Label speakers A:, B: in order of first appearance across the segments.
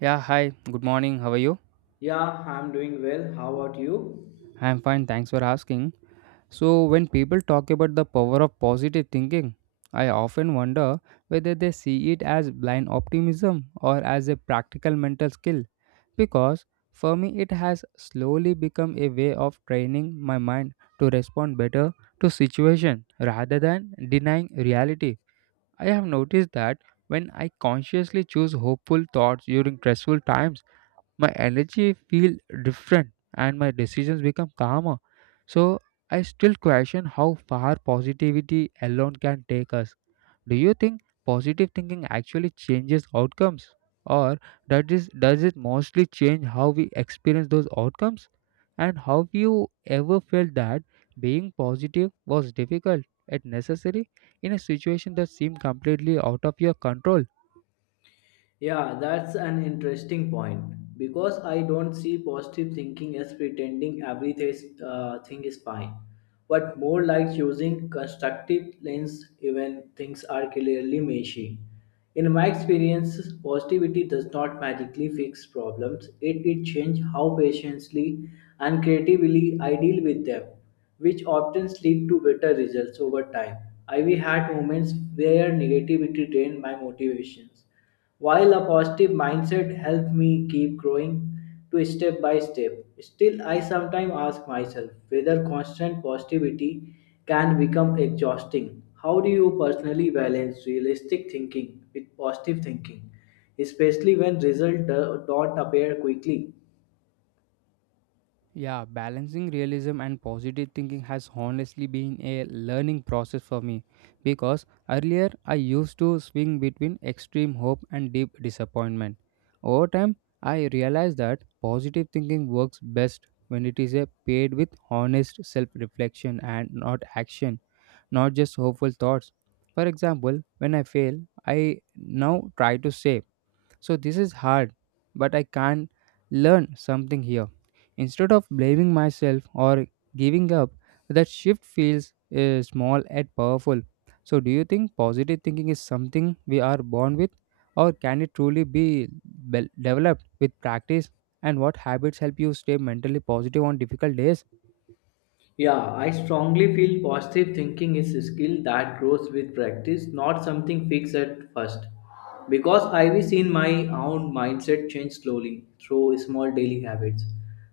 A: Yeah, hi, good morning. How are you?
B: Yeah, I'm doing well. How about you?
A: I'm fine, thanks for asking. So, when people talk about the power of positive thinking, I often wonder whether they see it as blind optimism or as a practical mental skill. Because for me, it has slowly become a way of training my mind to respond better to situation rather than denying reality. I have noticed that when I consciously choose hopeful thoughts during stressful times, my energy feel different and my decisions become calmer. So I still question how far positivity alone can take us. Do you think positive thinking actually changes outcomes, or does it mostly change how we experience those outcomes? And have you ever felt that being positive was difficult yet necessary in a situation that seemed completely out of your control?
B: Yeah, that's an interesting point because I don't see positive thinking as pretending everything is fine, but more like using constructive lens even things are clearly messy. In my experience, positivity does not magically fix problems. It changes how patiently and creatively I deal with them, which often lead to better results over time. I we had moments where negativity drained my motivations while a positive mindset helped me keep growing to step by step, still I sometimes ask myself whether constant positivity can become exhausting. How do you personally balance realistic thinking with positive thinking, especially when results don't appear quickly?
A: Yeah, balancing realism and positive thinking has honestly been a learning process for me because earlier I used to swing between extreme hope and deep disappointment. Over time, I realized that positive thinking works best when it is a paired with honest self reflection and not action, not just hopeful thoughts. For example, when I fail, I now try to say, so this is hard, but I can learn something here. Instead of blaming myself or giving up, that shift feels small and powerful. So do you think positive thinking is something we are born with, or can it truly be developed with practice? And what habits help you stay mentally positive on difficult days?
B: Yeah, I strongly feel positive thinking is a skill that grows with practice, not something fixed at first. Because I've seen my own mindset change slowly through small daily habits.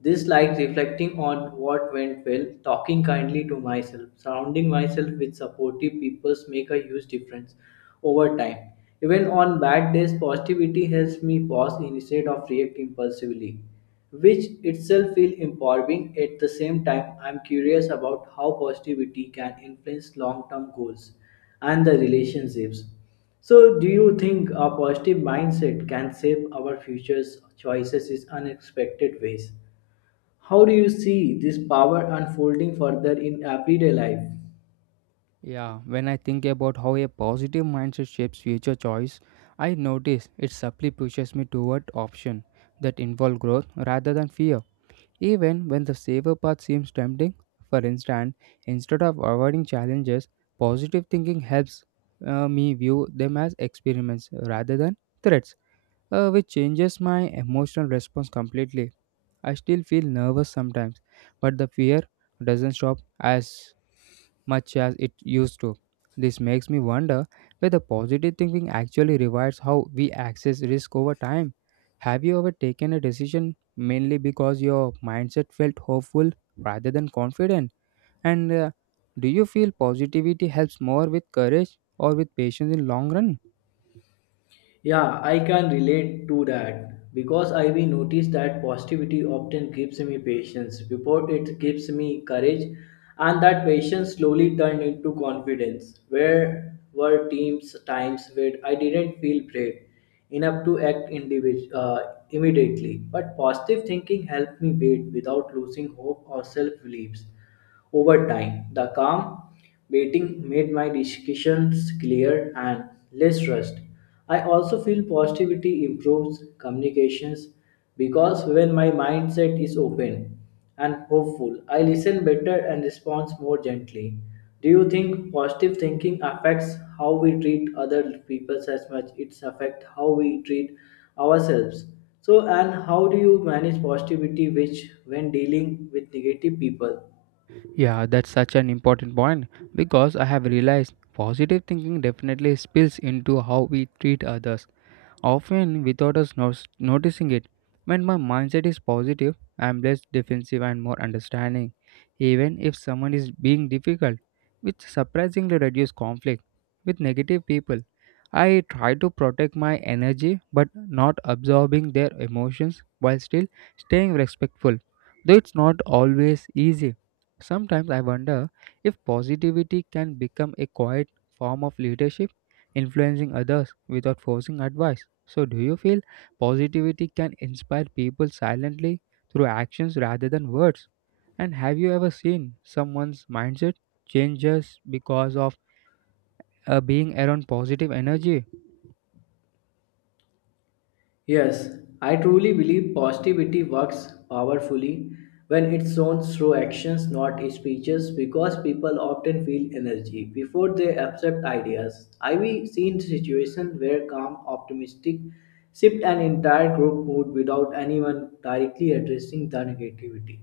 B: This like reflecting on what went well, talking kindly to myself, surrounding myself with supportive people make a huge difference over time. Even on bad days, positivity helps me pause instead of react impulsively which itself feel empowering at the same time I'm curious about how positivity can influence long-term goals and the relationships. So do you think a positive mindset can shape our future's choices in unexpected ways? How do you see this power unfolding further in everyday life?
A: Yeah, when I think about how a positive mindset shapes future choice, I notice it subtly pushes me toward options that involve growth rather than fear. Even when the safer path seems tempting, for instance, instead of avoiding challenges, positive thinking helps me view them as experiments rather than threats, which changes my emotional response completely. I still feel nervous sometimes, but the fear doesn't stop as much as it used to. This makes me wonder whether positive thinking actually rewires how we access risk over time. Have you ever taken a decision mainly because your mindset felt hopeful rather than confident? And do you feel positivity helps more with courage or with patience in long run?
B: Yeah, I can relate to that because I will notice that positivity often gives me patience before it gives me courage, and that patience slowly turned into confidence. Where were teams times where I didn't feel brave enough to act immediately, but positive thinking helped me wait without losing hope or self beliefs. Over time, the calm waiting made my discussions clear and less rushed. I also feel positivity improves communications because when my mindset is open and hopeful, I listen better and respond more gently. Do you think positive thinking affects how we treat other people as much it's affect how we treat ourselves? So and how do you manage positivity which when dealing with negative people?
A: Yeah, that's such an important point because I have realized positive thinking definitely spills into how we treat others, often without us noticing it. When my mindset is positive, I am less defensive and more understanding, even if someone is being difficult, which surprisingly reduces conflict. With negative people, I try to protect my energy but not absorbing their emotions while still staying respectful, though it's not always easy. Sometimes I wonder if positivity can become a quiet form of leadership, influencing others without forcing advice. So, do you feel positivity can inspire people silently through actions rather than words? And have you ever seen someone's mindset change just because of being around positive energy?
B: Yes, I truly believe positivity works powerfully when it's shown through actions, not speeches, because people often feel energy before they accept ideas. I've seen situations where calm, optimistic shift an entire group mood without anyone directly addressing the negativity.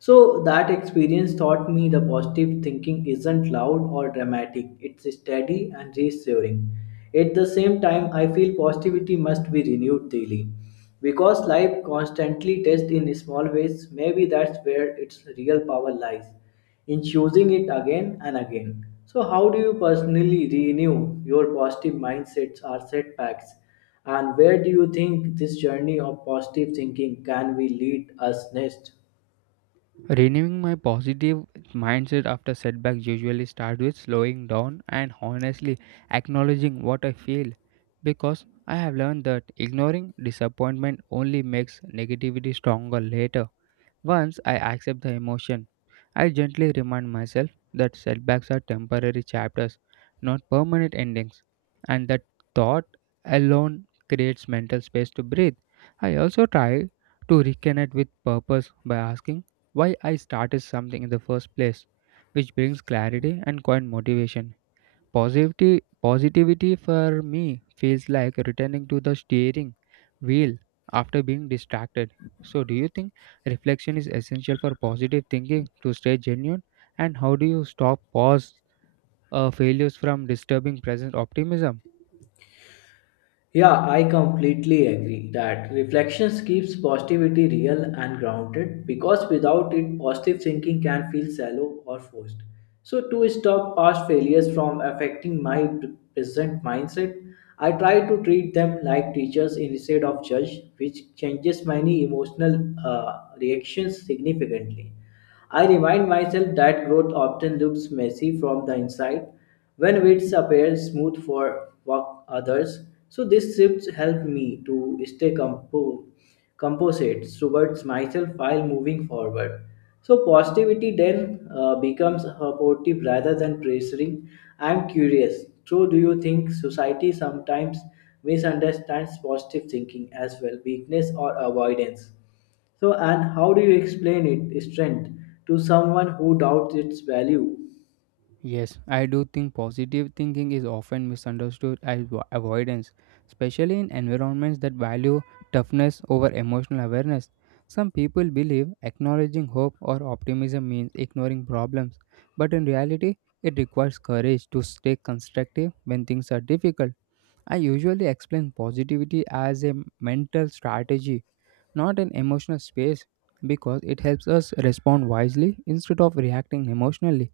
B: So that experience taught me the positive thinking isn't loud or dramatic. It's steady and reassuring. At the same time, I feel positivity must be renewed daily. Because life constantly tests in small ways, maybe that's where its real power lies, in choosing it again and again. So, how do you personally renew your positive mindsets or setbacks? And where do you think this journey of positive thinking can we lead us next?
A: Renewing my positive mindset after setbacks usually starts with slowing down and honestly acknowledging what I feel because I have learned that ignoring disappointment only makes negativity stronger later. Once I accept the emotion, I gently remind myself that setbacks are temporary chapters, not permanent endings, and that thought alone creates mental space to breathe. I also try to reconnect with purpose by asking why I started something in the first place, which brings clarity and quiet motivation. Positivity for me feels like returning to the steering wheel after being distracted. So, do you think reflection is essential for positive thinking to stay genuine? And how do you stop pause failures from disturbing present optimism?
B: Yeah, I completely agree that reflections keeps positivity real and grounded because without it positive thinking can feel shallow or forced. So to stop past failures from affecting my present mindset, I try to treat them like teachers instead of judge, which changes many emotional reactions significantly. I remind myself that growth often looks messy from the inside when it appears smooth for others. So this shift helped me to stay composite towards myself while moving forward. So positivity then becomes supportive rather than pressuring. I'm curious. So do you think society sometimes misunderstands positive thinking as well, weakness or avoidance? So, and how do you explain it, strength to someone who doubts its value?
A: Yes, I do think positive thinking is often misunderstood as avoidance, especially in environments that value toughness over emotional awareness. Some people believe acknowledging hope or optimism means ignoring problems, but in reality, it requires courage to stay constructive when things are difficult. I usually explain positivity as a mental strategy, not an emotional space, because it helps us respond wisely instead of reacting emotionally.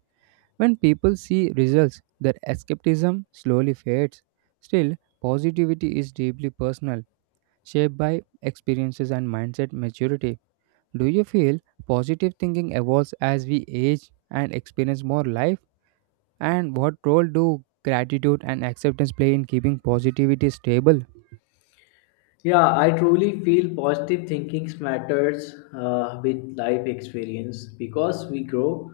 A: When people see results, their skepticism slowly fades. Still, positivity is deeply personal, shaped by experiences and mindset maturity. Do you feel positive thinking evolves as we age and experience more life? And what role do gratitude and acceptance play in keeping positivity stable?
B: Yeah, I truly feel positive thinking matters with life experience because we grow,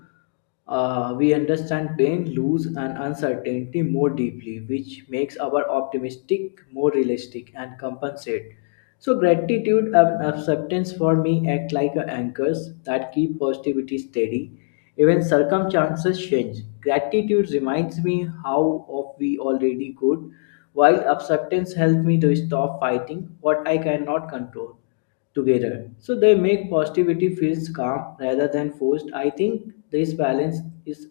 B: we understand pain, lose, and uncertainty more deeply, which makes our optimistic more realistic and compensate. So gratitude and acceptance for me act like anchors that keep positivity steady. Even circumstances change. Gratitude reminds me how of we already good, while acceptance helps me to stop fighting what I cannot control together. So they make positivity feels calm rather than forced. I think this balance is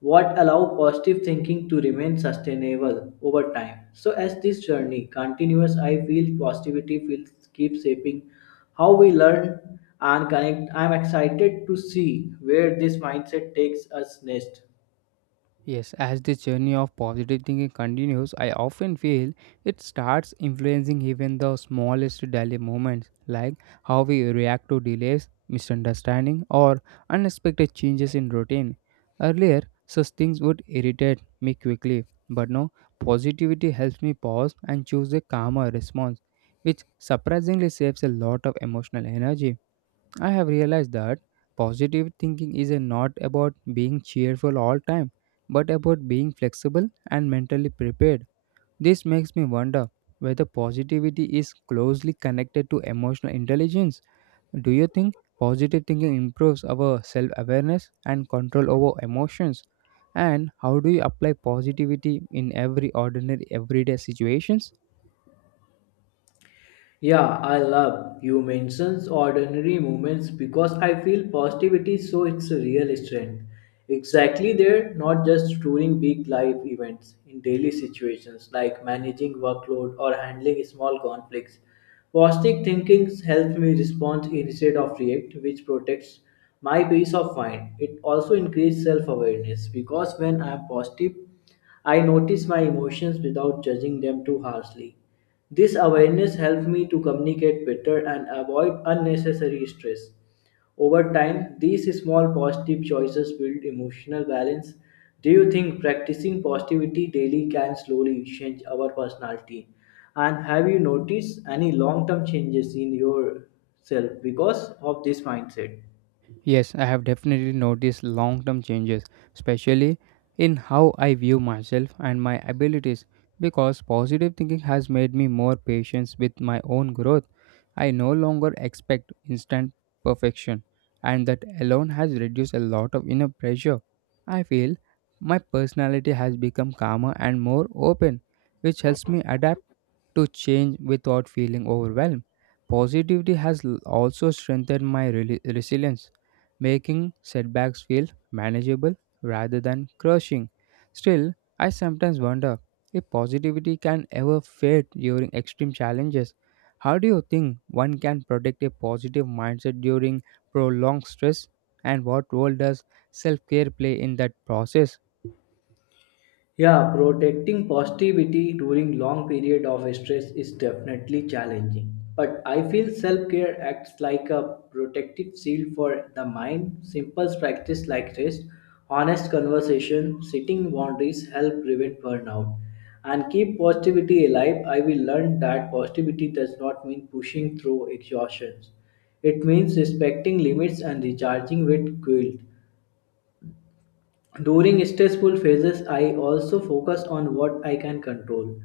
B: what allow positive thinking to remain sustainable over time. So as this journey continues, I feel positivity will keep shaping how we learn and connect. I'm excited to see where this mindset takes us next.
A: Yes, as this journey of positive thinking continues, I often feel it starts influencing even the smallest daily moments, like how we react to delays, misunderstanding, or unexpected changes in routine. Earlier, such things would irritate me quickly, but now positivity helps me pause and choose a calmer response, which surprisingly saves a lot of emotional energy. I have realized that positive thinking is not about being cheerful all time, but about being flexible and mentally prepared. This makes me wonder whether positivity is closely connected to emotional intelligence. Do you think positive thinking improves our self awareness and control over emotions? And how do you apply positivity in every ordinary everyday situations?
B: Yeah, I love you mentions ordinary moments because I feel positivity so it's a real strength. Exactly there, not just during big life events, in daily situations like managing workload or handling small conflicts. Positive thinking helps me respond instead of react, which protects my peace of mind. It also increases self-awareness because when I am positive, I notice my emotions without judging them too harshly. This awareness helped me to communicate better and avoid unnecessary stress. Over time, these small positive choices build emotional balance. Do you think practicing positivity daily can slowly change our personality? And have you noticed any long term changes in yourself because of this mindset?
A: Yes, I have definitely noticed long term changes, especially in how I view myself and my abilities, because positive thinking has made me more patient with my own growth. I no longer expect instant perfection, and that alone has reduced a lot of inner pressure. I feel my personality has become calmer and more open, which helps me adapt to change without feeling overwhelmed. Positivity has also strengthened my resilience, making setbacks feel manageable rather than crushing. Still, I sometimes wonder if positivity can ever fade during extreme challenges. How do you think one can protect a positive mindset during prolonged stress, and what role does self care play in that process?
B: Yeah, protecting positivity during long period of stress is definitely challenging. But I feel self-care acts like a protective shield for the mind. Simple practice like rest, honest conversation, setting boundaries help prevent burnout. And keep positivity alive. I will learn that positivity does not mean pushing through exhaustions. It means respecting limits and recharging with guilt. During stressful phases, I also focus on what I can control,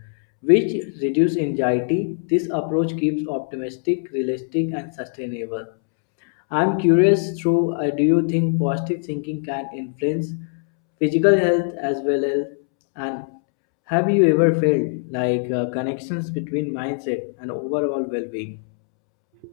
B: which reduce anxiety. This approach keeps optimistic, realistic, and sustainable. I'm curious through do you think positive thinking can influence physical health as well as and have you ever felt like connections between mindset and overall well-being?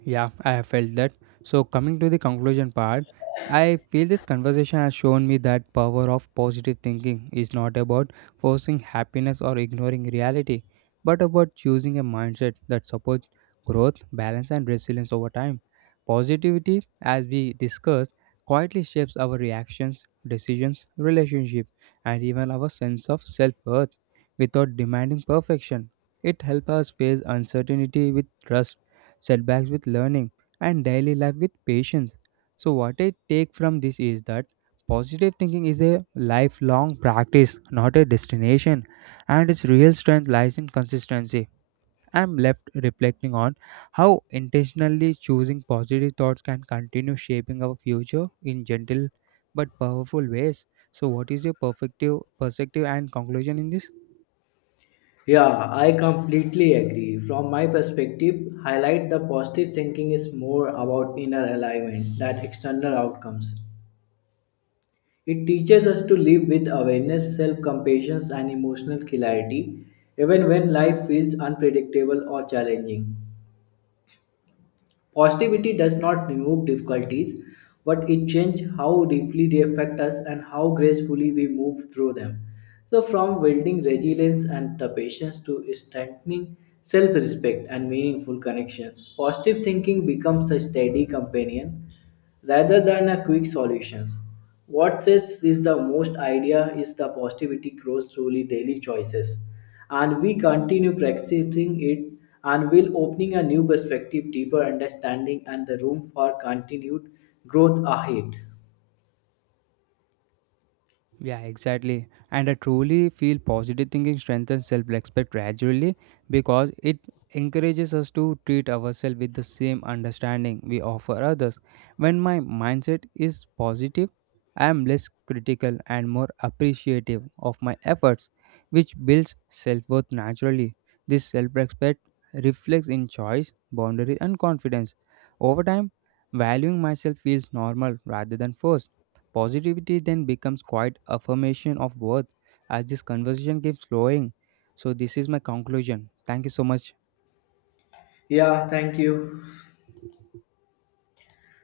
A: Yeah, I have felt that. So, coming to the conclusion part, I feel this conversation has shown me that power of positive thinking is not about forcing happiness or ignoring reality, but about choosing a mindset that supports growth, balance, and resilience over time. Positivity, as we discussed, quietly shapes our reactions, decisions, relationship, and even our sense of self-worth without demanding perfection. It helps us face uncertainty with trust, setbacks with learning, and daily life with patience. So, what I take from this is that positive thinking is a lifelong practice, not a destination, and its real strength lies in consistency. I'm left reflecting on how intentionally choosing positive thoughts can continue shaping our future in gentle but powerful ways. So, what is your perfective perspective and conclusion in this?
B: Yeah, I completely agree. From my perspective, highlight the positive thinking is more about inner alignment than external outcomes. It teaches us to live with awareness, self compassion, and emotional clarity, even when life feels unpredictable or challenging. Positivity does not remove difficulties, but it changes how deeply they affect us and how gracefully we move through them. So, from building resilience and the patience to strengthening self respect and meaningful connections, positive thinking becomes a steady companion rather than a quick solutions. What sets this the most idea is the positivity grows through daily choices, and we continue practicing it and will opening a new perspective, deeper understanding, and the room for continued growth ahead.
A: Yeah, exactly. And I truly feel positive thinking strengthens self respect gradually because it encourages us to treat ourselves with the same understanding we offer others. When my mindset is positive, I am less critical and more appreciative of my efforts, which builds self worth naturally. This self respect reflects in choice, boundaries, and confidence. Over time, valuing myself feels normal rather than forced. Positivity then becomes quite affirmation of worth as this conversation keeps flowing. So this is my conclusion. Thank you so much.
B: Yeah, thank you.